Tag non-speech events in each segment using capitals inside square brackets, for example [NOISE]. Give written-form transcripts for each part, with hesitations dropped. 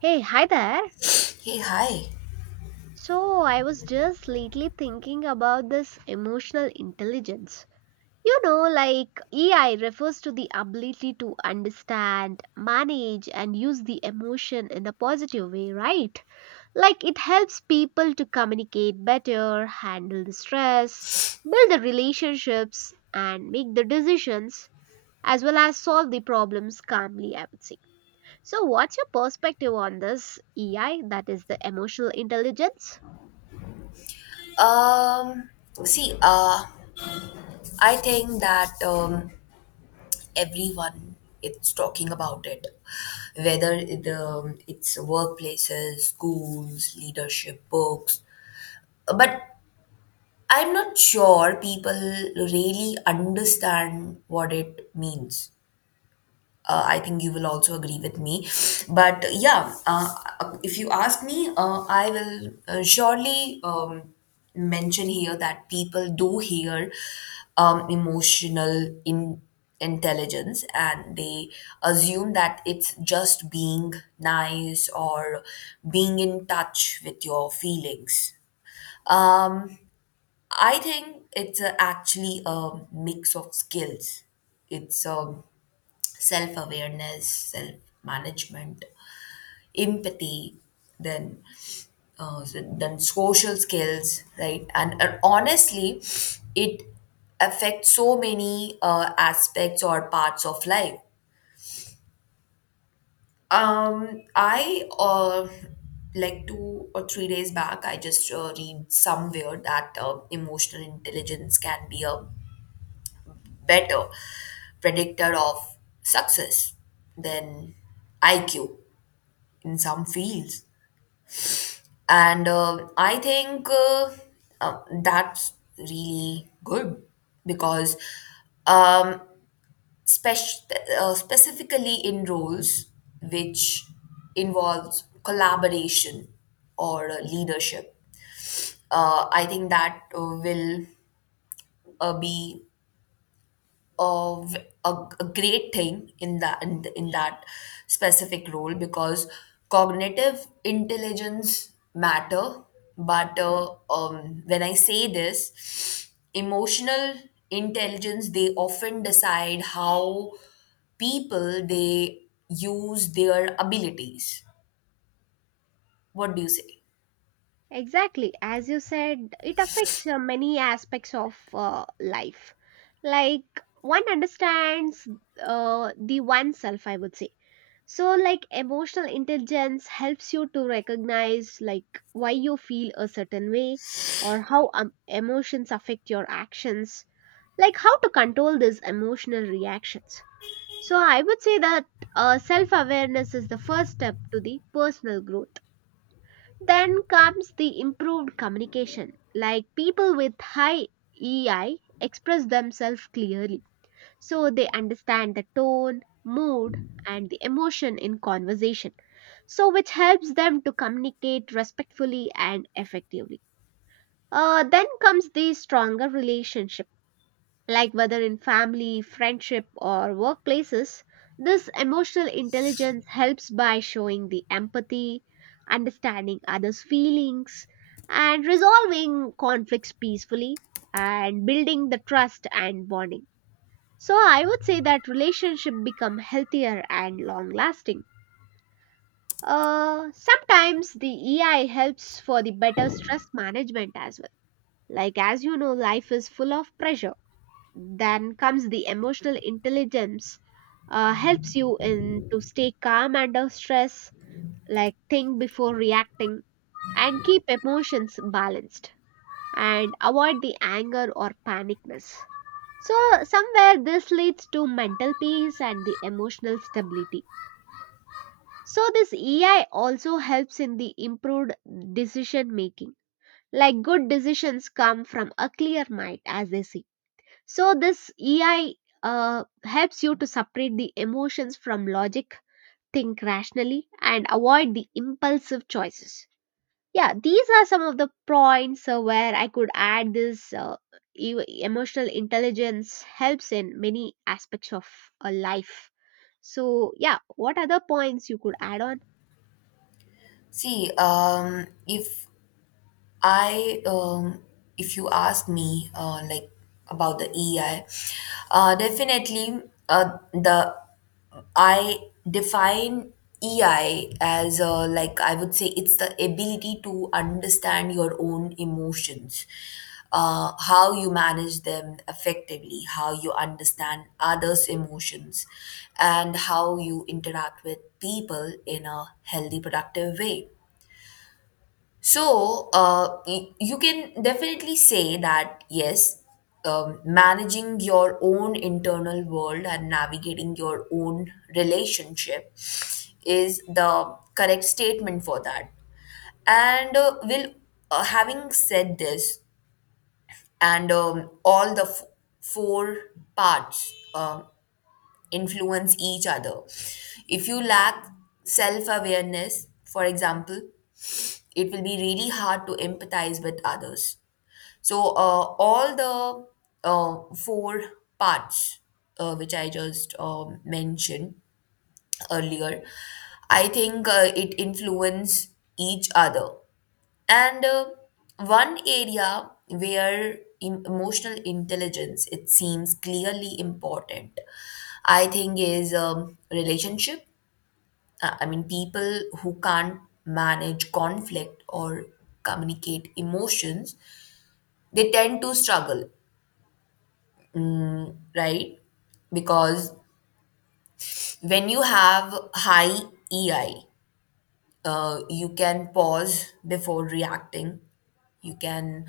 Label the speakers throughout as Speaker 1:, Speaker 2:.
Speaker 1: Hey, hi there.
Speaker 2: Hey, hi.
Speaker 1: So, I was just lately thinking about this emotional intelligence. You know, like EI refers to the ability to understand, manage, and use the emotion in a positive way, right? Like it helps people to communicate better, handle the stress, build the relationships, and make the decisions, as well as solve the problems calmly, I would say. So, what's your perspective on this EI, that is the emotional intelligence?
Speaker 2: Um, See, I think that everyone is talking about it, whether it's workplaces, schools, leadership, books. But I'm not sure people really understand what it means. I think you will also agree with me. But yeah, if you ask me, I will surely mention here that people do hear emotional in intelligence and they assume that it's just being nice or being in touch with your feelings. Um, I think it's actually a mix of skills. It's a self awareness, self management, empathy, then then social skills, right? And honestly, it affects so many aspects or parts of life. I Like 2 or 3 days back, I just read somewhere that emotional intelligence can be a better predictor of success than IQ in some fields. And I think that's really good because, um, spec- specifically in roles which involves collaboration or leadership, I think that will be of a, a great thing in in that specific role because cognitive intelligence matter but when I say this emotional intelligence they often decide how people they use their abilities. What do you say?
Speaker 1: Exactly. As you said, it affects many aspects of life. Like, one understands the oneself, I would say. So, like, emotional intelligence helps you to recognize, like, why you feel a certain way or how emotions affect your actions, like, how to control these emotional reactions. So I would say that self awareness is the first step to the personal growth. Then comes the improved communication, like people with high EI express themselves clearly. So they understand the tone, mood, and the emotion in conversation. So, which helps them to communicate respectfully and effectively. Then comes the stronger relationship, like whether in family, friendship, or workplaces, this emotional intelligence helps by showing the empathy, understanding others' feelings, and resolving conflicts peacefully and building the trust and bonding. So I would say that relationship become healthier and long lasting. Sometimes the EI helps for the better stress management as well. Like as you know, life is full of pressure, then comes the emotional intelligence, helps you in to stay calm under stress, like think before reacting, and keep emotions balanced, and avoid the anger or panicness. So somewhere this leads to mental peace and the emotional stability. So this EI also helps in the improved decision making. Like good decisions come from a clear mind, as they say. So this EI helps you to separate the emotions from logic, think rationally, and avoid the impulsive choices. Yeah, these are some of the points where I could add this emotional intelligence helps in many aspects of a life. So yeah, what other points you could add on?
Speaker 2: See, I, um, if you ask me, like about the EI. Definitely, the I define EI as like I would say it's the ability to understand your own emotions, how you manage them effectively, how you understand others' emotions, and how you interact with people in a healthy, productive way. So, you can definitely say that yes, managing your own internal world and navigating your own relationship is the correct statement for that. And will having said this, and all the four parts influence each other. If you lack self awareness, for example, it will be really hard to empathize with others. So, all the four parts which I just mentioned earlier, I think it influence each other. And one area where emotional intelligence it seems clearly important, I think, is relationship. I mean, people who can't manage conflict or communicate emotions, they tend to struggle, right? Because when you have high EI, you can pause before reacting, you can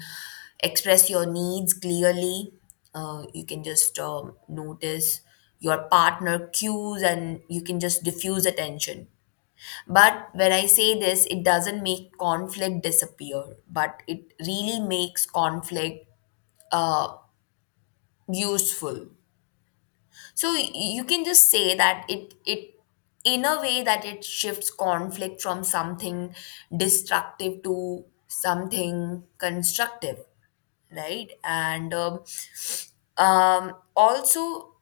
Speaker 2: express your needs clearly, you can just notice your partner cues, and you can just diffuse attention. But when I say this, it doesn't make conflict disappear, but it really makes conflict uh, useful. So you can just say that it in a way that it shifts conflict from something destructive to something constructive, right? And Also,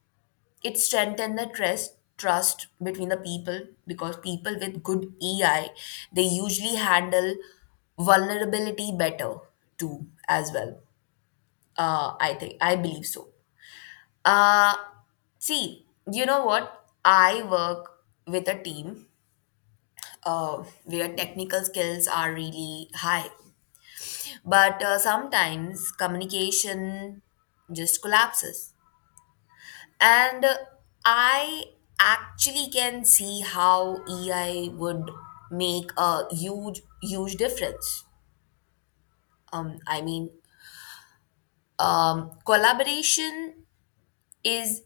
Speaker 2: it strengthened the trust between the people because people with good EI they usually handle vulnerability better too as well. I think I believe so. Uh, See, you know what? I work with a team where technical skills are really high, but sometimes communication just collapses. And I actually can see how EI would make a huge, huge difference. I mean, collaboration is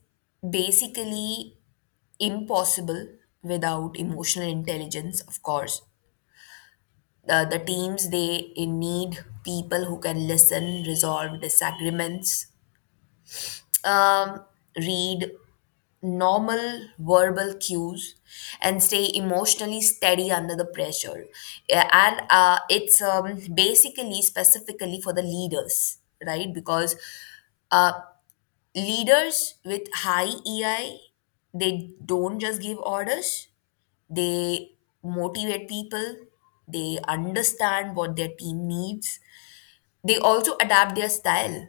Speaker 2: basically impossible without emotional intelligence, of course. The teams, they need people who can listen, resolve disagreements, um, read normal verbal cues, and stay emotionally steady under the pressure. Yeah, and it's basically specifically for the leaders, right? Because uh, leaders with high EI, they don't just give orders, they motivate people, they understand what their team needs, they also adapt their style.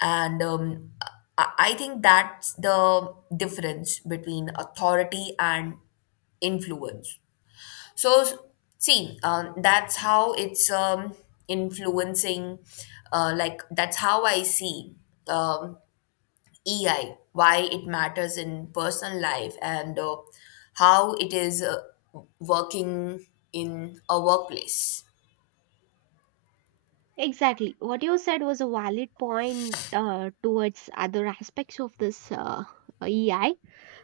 Speaker 2: And I think that's the difference between authority and influence. so s- See, that's how it's influencing. Like, that's how I see um, EI, why it matters in personal life and how it is working in a workplace.
Speaker 1: Exactly. What you said was a valid point towards other aspects of this EI.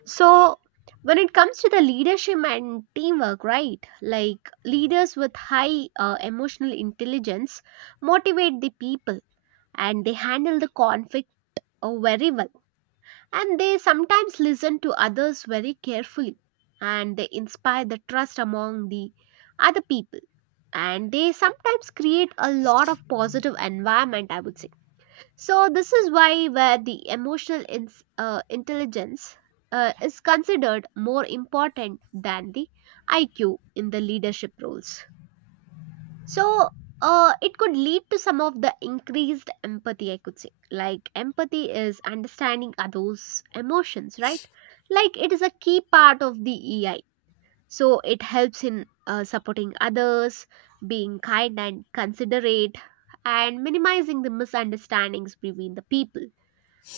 Speaker 1: So, when it comes to the leadership and teamwork, right? Like leaders with high emotional intelligence motivate the people and they handle the conflict very well. And they sometimes listen to others very carefully and they inspire the trust among the other people, and they sometimes create a lot of positive environment, I would say. So this is why where the emotional ins intelligence is considered more important than the IQ in the leadership roles. So it could lead to some of the increased empathy, I could say. Like empathy is understanding others emotions, right? Like it is a key part of the EI. So it helps in supporting others, being kind and considerate, and minimizing the misunderstandings between the people,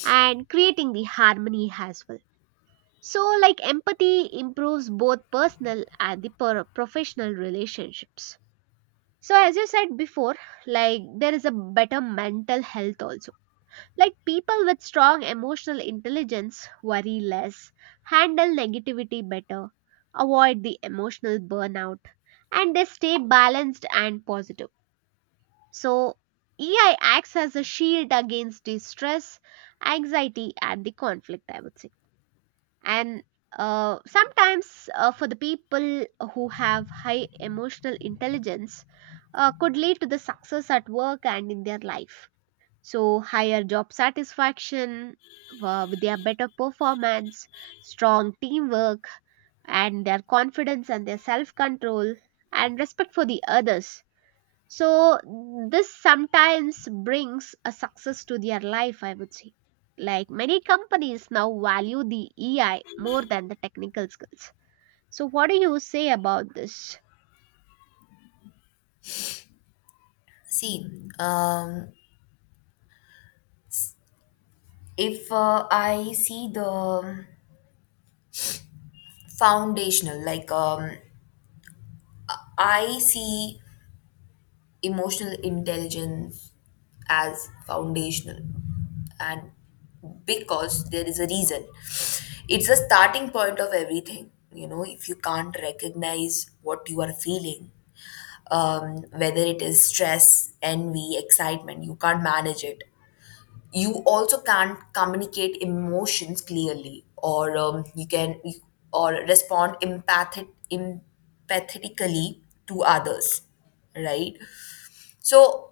Speaker 1: and creating the harmony as well. So, like empathy improves both personal and the professional relationships. So, as you said before, like there is a better mental health also, like people with strong emotional intelligence worry less, handle negativity better, avoid the emotional burnout, and they stay balanced and positive. So, EI acts as a shield against distress, anxiety, and the conflict, I would say. And sometimes, for the people who have high emotional intelligence, could lead to the success at work and in their life. So, higher job satisfaction with their better performance, strong teamwork, and their confidence and their self control and respect for the others. So, this sometimes brings a success to their life, I would say. Like many companies now value the EI more than the technical skills. So, what do you say about this?
Speaker 2: See, um, if I see the foundational, I see emotional intelligence as foundational, and because there is a reason, it's a starting point of everything. You know, if you can't recognize what you are feeling, whether it is stress, envy, excitement, you can't manage it. You also can't communicate emotions clearly, or or respond empathic empathetically to others, right? So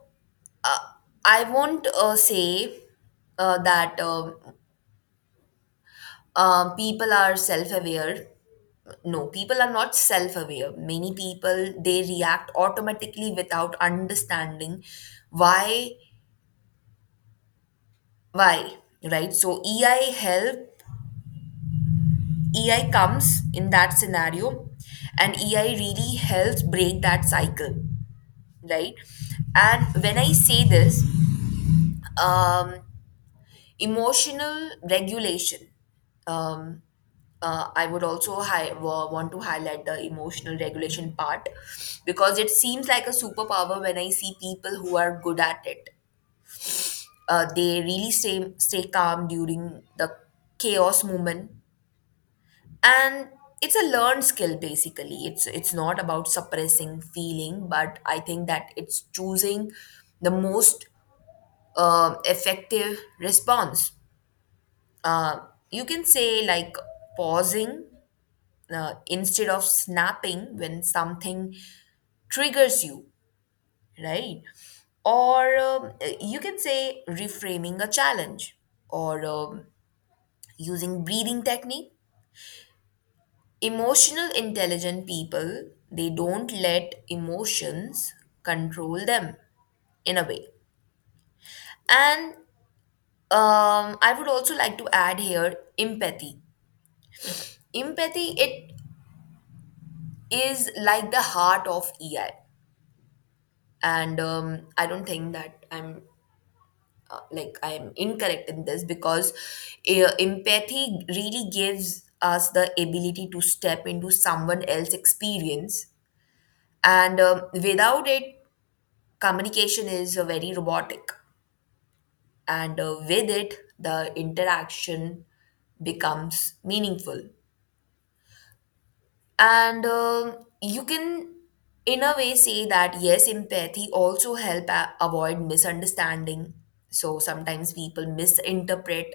Speaker 2: uh, I won't say that people are self-aware. No, people are not self-aware. Many people they react automatically without understanding why why. Right? So EI comes in that scenario, and EI really helps break that cycle, right? And when I say this, um, emotional regulation, um, I would also want to highlight the emotional regulation part because it seems like a superpower when I see people who are good at it. They really stay calm during the chaos moment. And it's a learned skill. Basically, it's not about suppressing feeling, but I think that it's choosing the most effective response. uh, you can say, like, pausing instead of snapping when something triggers you, right? Or you can say reframing a challenge, or using breathing technique. Emotional intelligent people, they don't let emotions control them in a way. And I would also like to add here empathy. Empathy, it is like the heart of EI. And I don't think that I'm incorrect in this because empathy really gives us the ability to step into someone else's experience. And without it, communication is very robotic, and with it, the interaction becomes meaningful. And you can, in a way, say that yes, empathy also help avoid misunderstanding. So sometimes people misinterpret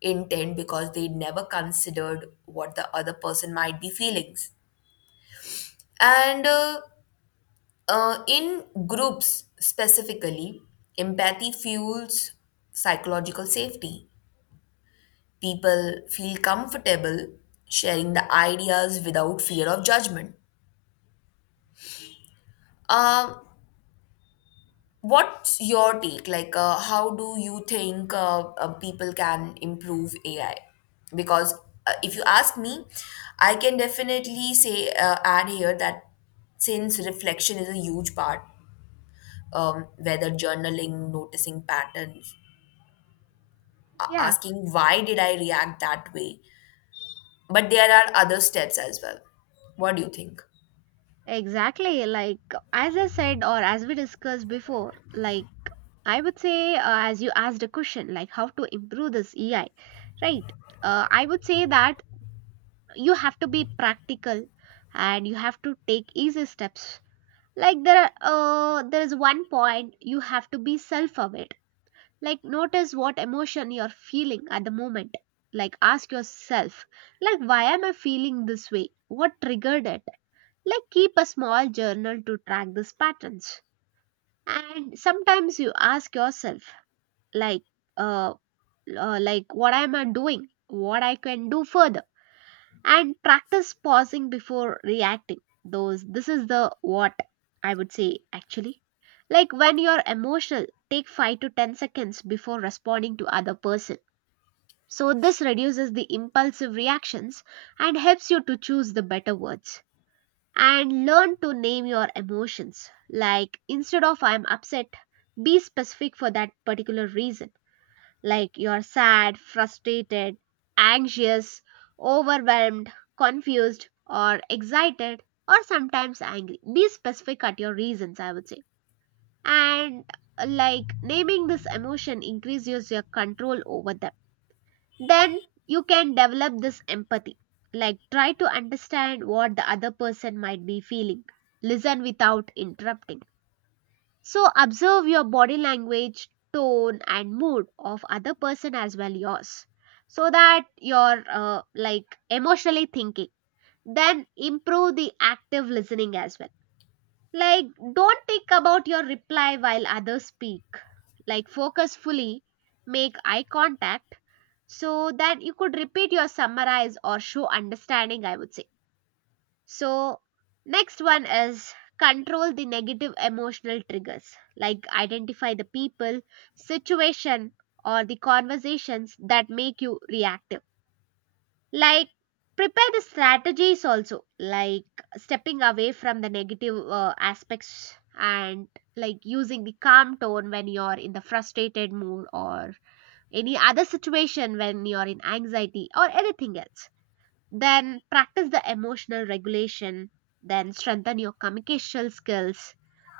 Speaker 2: intent because they never considered what the other person might be feelings. And In groups specifically, empathy fuels psychological safety. People feel comfortable sharing the ideas without fear of judgment. Um, what's your take? Like, how do you think people can improve AI? Because if you ask me, I can definitely say, add here that since reflection is a huge part, whether journaling, noticing patterns,
Speaker 1: Yeah.
Speaker 2: asking why did I react that way. But there are other steps as well. What do you think?
Speaker 1: Exactly. Like, as I said, or as we discussed before, like, I would say, as you asked a question, like, how to improve this EI, right? I would say that you have to be practical and you have to take easy steps. Like, there is one point you have to be self aware, like, notice what emotion you're feeling at the moment. Like, ask yourself, like, why am I feeling this way? What triggered it? Like, keep a small journal to track these patterns. And sometimes you ask yourself, like, uh, like, what am I doing? What I can do further? And practice pausing before reacting. Those this is the what I would say actually. Like when you're emotional, take 5 to 10 seconds before responding to other person. So this reduces the impulsive reactions and helps you to choose the better words. And learn to name your emotions. Like instead of I'm upset, be specific for that particular reason, like you are sad, frustrated, anxious, overwhelmed, confused, or excited, or sometimes angry. Be specific at your reasons, I would say. And like naming this emotion increases your control over them. Then you can develop this empathy. Like try to understand what the other person might be feeling. Listen without interrupting, so observe your body language, tone, and mood of other person as well yours, so that you're like emotionally thinking. Then improve the active listening as well. Like don't think about your reply while others speak. Like focus fully, make eye contact, so that you could repeat your summarize or show understanding, I would say. So, next one is control the negative emotional triggers, like identify the people, situation, or the conversations that make you reactive. Like, prepare the strategies also, like stepping away from the negative aspects, and like using the calm tone when you're in the frustrated mood or any other situation when you're in anxiety or anything else. Then practice the emotional regulation, then strengthen your communication skills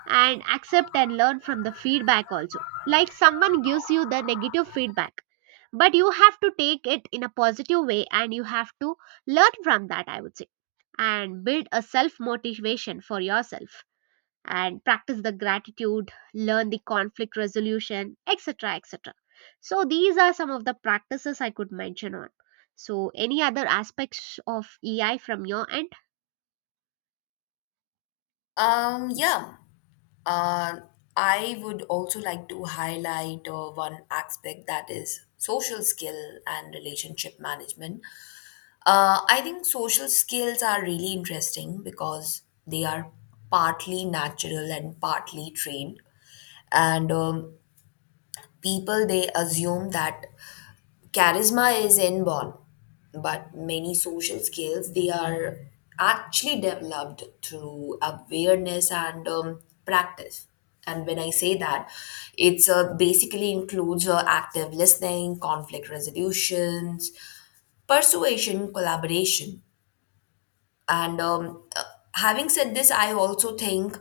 Speaker 1: and accept and learn from the feedback also. Like someone gives you the negative feedback, but you have to take it in a positive way and you have to learn from that, I would say, and build a self motivation for yourself and practice the gratitude, learn the conflict resolution, etc. etc. So, these are some of the practices I could mention on. So, any other aspects of EI from your end?
Speaker 2: Yeah, uh, I would also like to highlight one aspect, that is social skill and relationship management. I think social skills are really interesting because they are partly natural and partly trained. And people, they assume that charisma is inborn, but many social skills, they are actually developed through awareness and practice. And when I say that, it's basically includes active listening, conflict resolutions, persuasion, collaboration, and having said this, I also think,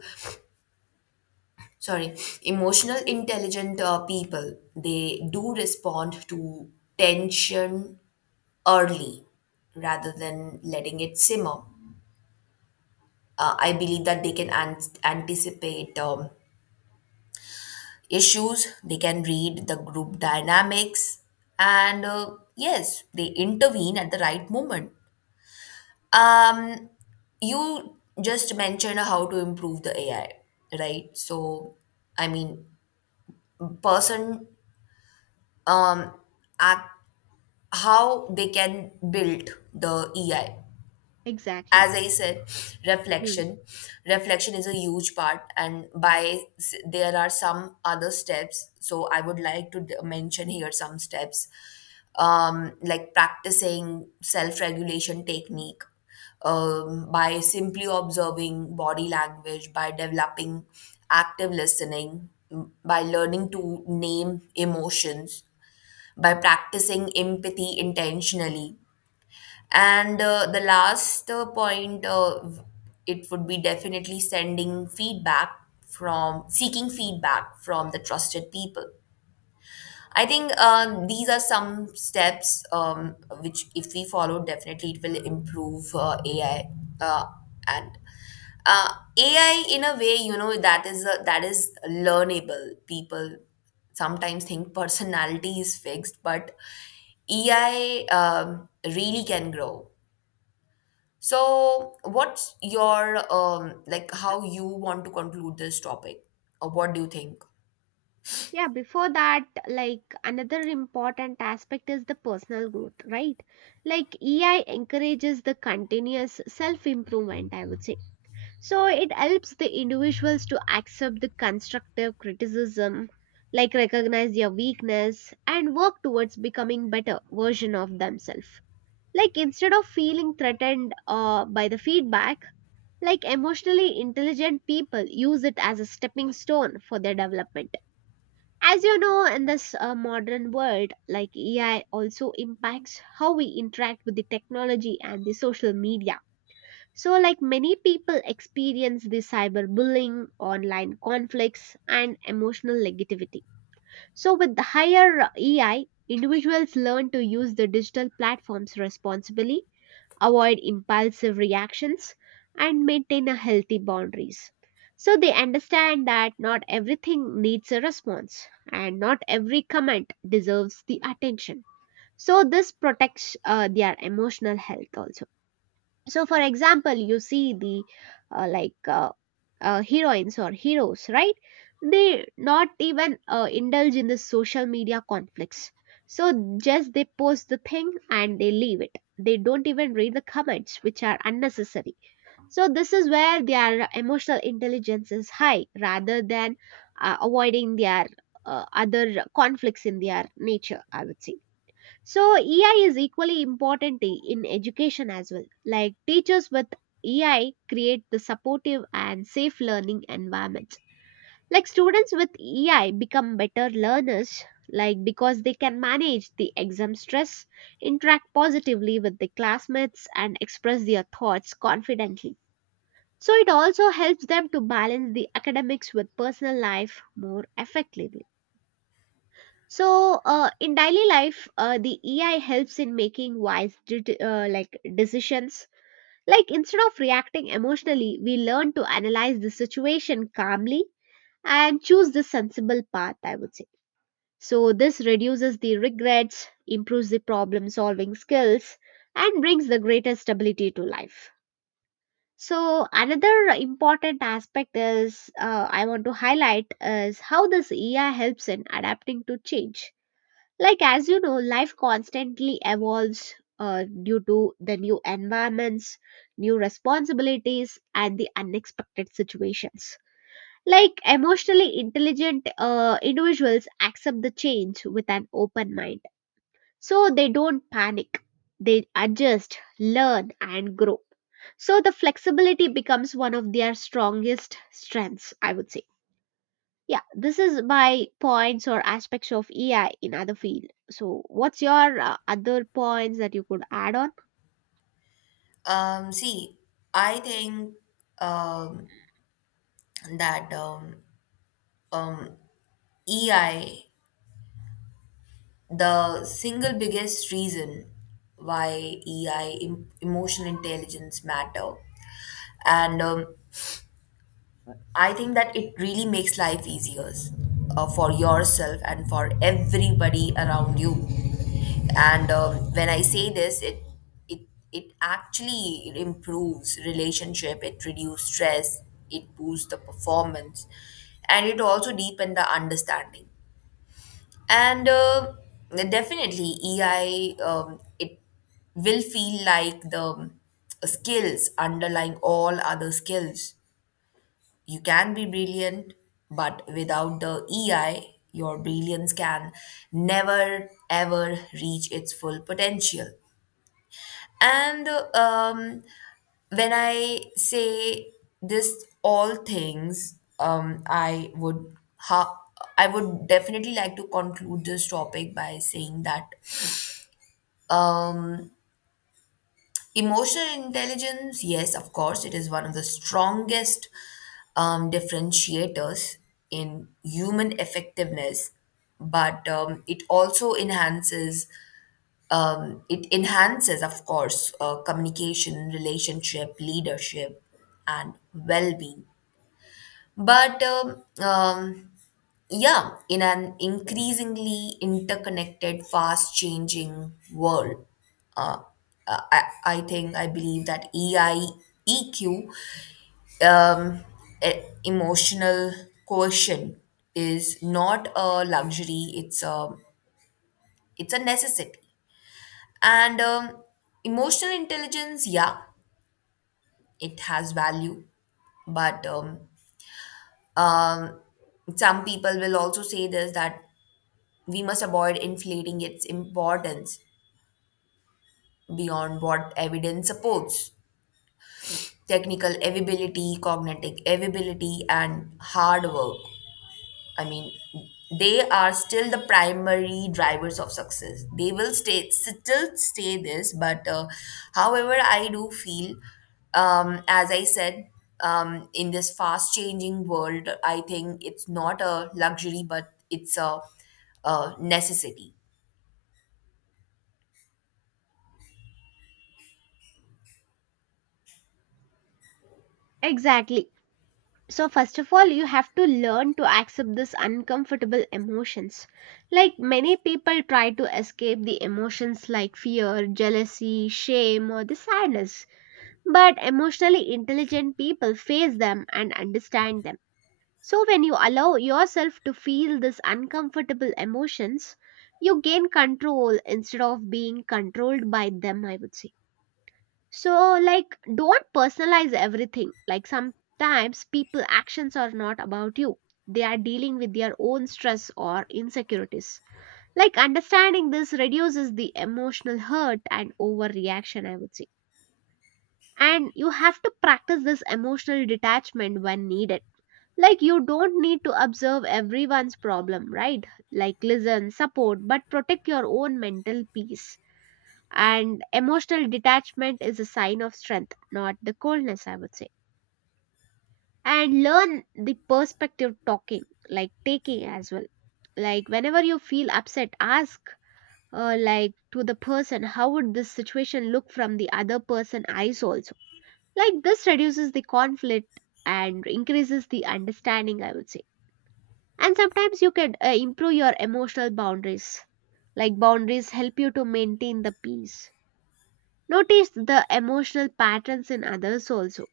Speaker 2: sorry, emotional intelligent people, they do respond to tension early rather than letting it simmer. I believe that they can anticipate issues, they can read the group dynamics, and yes, they intervene at the right moment. Um, you just mentioned how to improve the AI, right? So, I mean, person um act how they can build the EI.
Speaker 1: Exactly.
Speaker 2: As I said,
Speaker 1: Hmm.
Speaker 2: reflection reflection is a huge part. And there are some other steps, so I would like to mention here some steps. Like practicing self-regulation technique, by simply observing body language, by developing active listening, by learning to name emotions, by practicing empathy intentionally, and the last point, it would be definitely sending feedback from seeking feedback from the trusted people. I think these are some steps, which, if we follow, definitely it will improve AI. Uh, and uh, AI, in a way, you know, that is learnable. People sometimes think [LAUGHS] personality is fixed, but AI really can grow. So, what's your like how you want to conclude this topic, or what do you think?
Speaker 1: Yeah, before that, like another important aspect is the personal growth, right? Like EI encourages the continuous self improvement, I would say. So it helps the individuals to accept the constructive criticism, like recognize their weakness and work towards becoming better version of themselves. Like instead of feeling threatened by the feedback, like emotionally intelligent people use it as a stepping stone for their development. As you know, in this modern world, like AI also impacts how we interact with the technology and the social media. So, like many people experience the cyberbullying, online conflicts, and emotional negativity. So, with the higher EI, individuals learn to use the digital platforms responsibly, avoid impulsive reactions, and maintain a healthy boundaries. So, they understand that not everything needs a response, and not every comment deserves the attention. So, this protects their emotional health also. So for example, you see the uh, like uh, heroines or heroes, right? They not even indulge in the social media conflicts. So just they post the thing and they leave it, they don't even read the comments which are unnecessary. So this is where their emotional intelligence is high rather than avoiding their other conflicts in their nature, I would say. So EI is equally important in education as well. Like teachers with EI create the supportive and safe learning environment. Like students with EI become better learners, like because they can manage the exam stress, interact positively with the classmates and express their thoughts confidently. So it also helps them to balance the academics with personal life more effectively. So, in daily life, the EI helps in making like decisions. Like instead of reacting emotionally, we learn to analyze the situation calmly and choose the sensible path, I would say. So, this reduces the regrets, improves the problem solving skills, and brings the greater stability to life. So, another important aspect is I want to highlight is how this EI helps in adapting to change, like, as you know, life constantly evolves due to the new environments, new responsibilities, and the unexpected situations. Like, emotionally intelligent individuals accept the change with an open mind. So, they don't panic, they adjust, learn, and grow. So, the flexibility becomes one of their strongest strengths, I would say. Yeah, this is my points or aspects of AI in other field. So, what's your other points that you could add on?
Speaker 2: See, I think um that um EI, the single biggest reason why EI, emotional intelligence matter, and I think that it really makes life easier for yourself and for everybody around you. And when I say this, it it actually improves relationship. It reduces stress. It boosts the performance, and it also deepens the understanding. And definitely, EI, it will feel like the skills underlying all other skills. You can be brilliant, but without the EI, your brilliance can never ever reach its full potential. And um, when I say this, all things, I would definitely like to conclude this topic by saying that um, emotional intelligence, yes, of course, it is one of the strongest differentiators in human effectiveness, but it also enhances of course, communication, relationship, leadership, and well-being. But Yeah, in an increasingly interconnected, fast changing world, uh, I think I believe that EI, EQ, um, emotional quotient, is not a luxury, it's a necessity. And emotional intelligence, yeah, it has value, but um, some people will also say this, that we must avoid inflating its importance beyond what evidence supports. Technical availability, cognitive availability, and hard work. I mean, they are still the primary drivers of success. They will still stay this, but however, I do feel, as I said, in this fast changing world, I think it's not a luxury, but a necessity.
Speaker 1: Exactly. So, first of all, you have to learn to accept this uncomfortable emotions. Like many people try to escape the emotions like fear, jealousy, shame, or the sadness. But emotionally intelligent people face them and understand them. So, when you allow yourself to feel these uncomfortable emotions, you gain control instead of being controlled by them, I would say. So, like, don't personalize everything. Like, sometimes people actions are not about you, they are dealing with their own stress or insecurities. Like, understanding this reduces the emotional hurt and overreaction, I would say. And you have to practice this emotional detachment when needed, like, you don't need to observe everyone's problem, right? Like, listen, support, but protect your own mental peace. And emotional detachment is a sign of strength, not the coldness, I would say. And learn the perspective talking, like taking as well. Like, whenever you feel upset, ask, like, to the person, how would this situation look from the other person eyes also? Like, this reduces the conflict and increases the understanding, I would say. And sometimes you can improve your emotional boundaries. Like, boundaries help you to maintain the peace. Notice the emotional patterns in others also.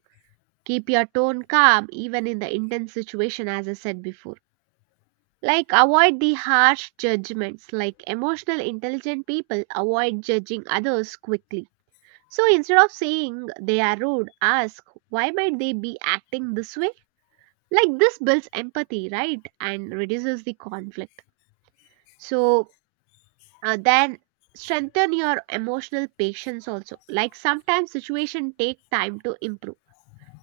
Speaker 1: Keep your tone calm even in the intense situation as I said before. Like, avoid the harsh judgments. Like, emotional intelligent people avoid judging others quickly. So instead of saying they are rude, ask, why might they be acting this way? Like, this builds empathy, right? And reduces the conflict. So then strengthen your emotional patience also, like sometimes situation take time to improve,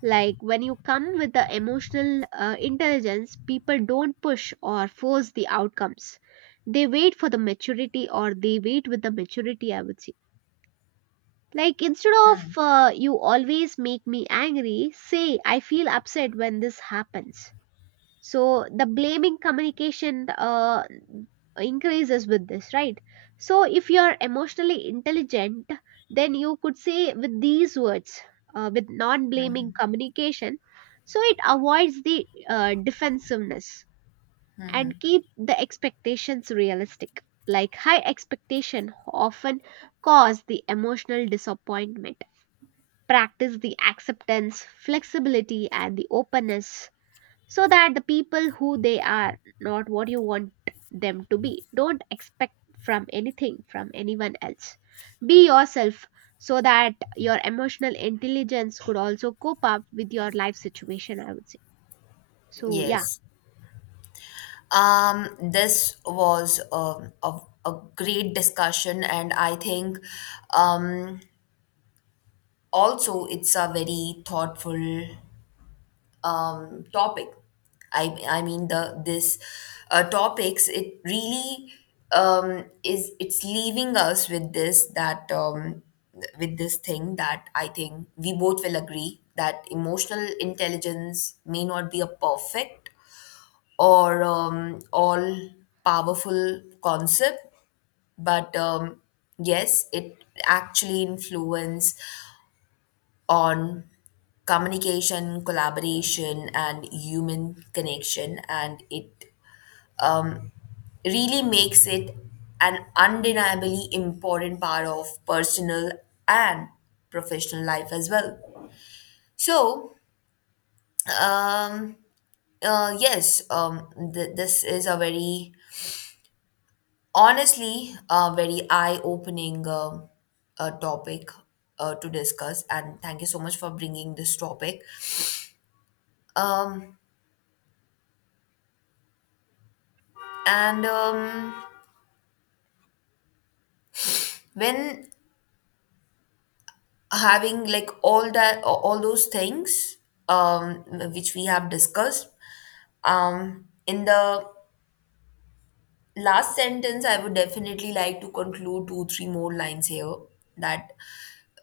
Speaker 1: like when you come with the emotional intelligence, people don't push or force the outcomes, they wait for the maturity, or they wait with the maturity, I would say. Like, instead of you always make me angry, say I feel upset when this happens. So the blaming communication increases with this, right? So if you are emotionally intelligent, then you could say with these words, with non blaming communication, so it avoids the defensiveness. And keep the expectations realistic, like high expectation often cause the emotional disappointment. Practice the acceptance, flexibility, and the openness, so that the people who they are not what you want them to be, don't expect from anything from anyone else. Be yourself, so that your emotional intelligence could also cope up with your life situation, I would say. So yeah,
Speaker 2: Yes. This was a great discussion, and I think um, also it's a very thoughtful topic. I mean the this topics it really is it's leaving us with this, that with this thing that I think we both will agree that emotional intelligence may not be a perfect or all powerful concept, but yes, it actually influence on communication, collaboration, and human connection. And it um, really makes it an undeniably important part of personal and professional life as well. So um, yes, th- this is a very honestly, a very eye-opening topic to discuss, and thank you so much for bringing this topic. Um, and when having like all those things, um, which we have discussed, in the last sentence, I would definitely like to conclude two, three more lines here that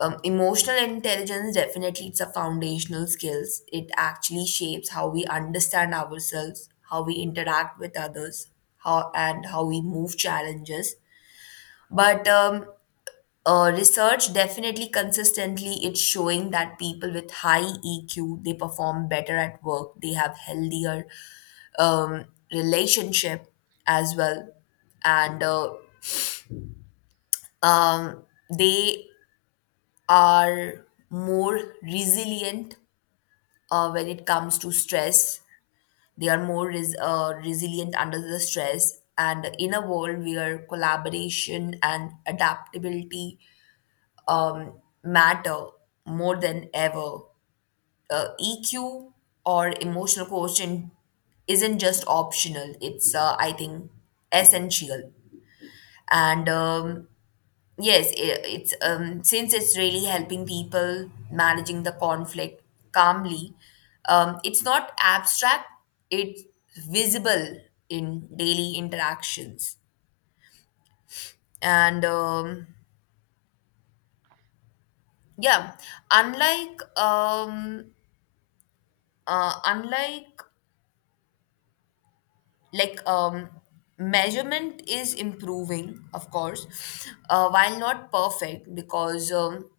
Speaker 2: emotional intelligence definitely it's a foundational skills. It actually shapes how we understand ourselves, how we interact with others, how we move challenges. But research definitely consistently it's showing that people with high EQ, they perform better at work, they have healthier um, relationship as well. And um, they are more resilient when it comes to stress. They are more resilient under the stress. And in a world where collaboration and adaptability um, matter more than ever, EQ or emotional quotient isn't just optional, it's, I think, essential. And yes, it's since it's really helping people managing the conflict calmly, it's not abstract, it's visible in daily interactions. And yeah, unlike unlike like measurement is improving, of course, while not perfect because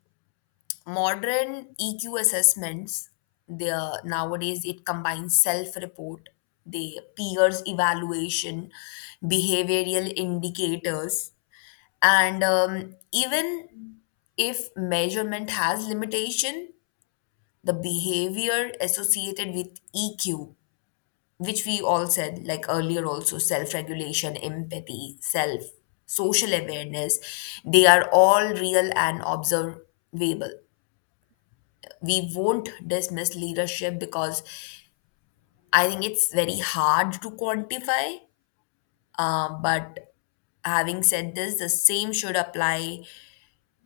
Speaker 2: modern EQ assessments, there nowadays it combines self report, the peers evaluation, behavioral indicators, and even if measurement has limitation, the behavior associated with EQ, which we all said like earlier, also self regulation, empathy, self social awareness, they are all real and observable. We won't dismiss leadership because I think it's very hard to quantify. But having said this, the same should apply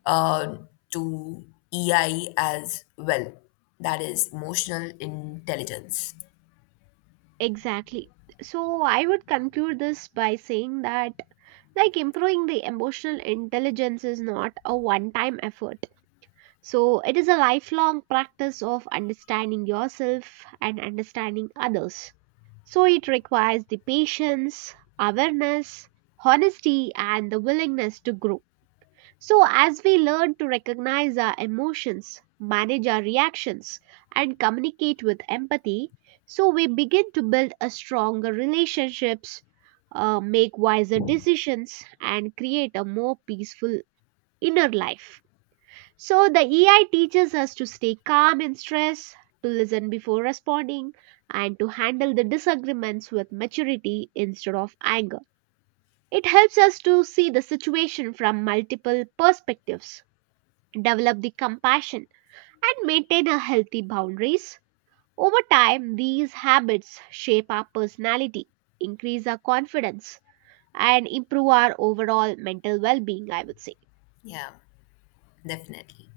Speaker 2: uh, to EI as well. That is emotional intelligence.
Speaker 1: exactly. So I would conclude this by saying that, like, improving the emotional intelligence is not a one time effort. So it is a lifelong practice of understanding yourself and understanding others. So it requires the patience, awareness, honesty, and the willingness to grow. So, as we learn to recognize our emotions, manage our reactions, and communicate with empathy, so we begin to build a stronger relationships, make wiser decisions, and create a more peaceful inner life. So the EI teaches us to stay calm in stress, to listen before responding, and to handle the disagreements with maturity instead of anger. It helps us to see the situation from multiple perspectives, develop the compassion, and maintain a healthy boundaries. Over time, these habits shape our personality, increase our confidence, and improve our overall mental well-being, I would say.
Speaker 2: Yeah, definitely.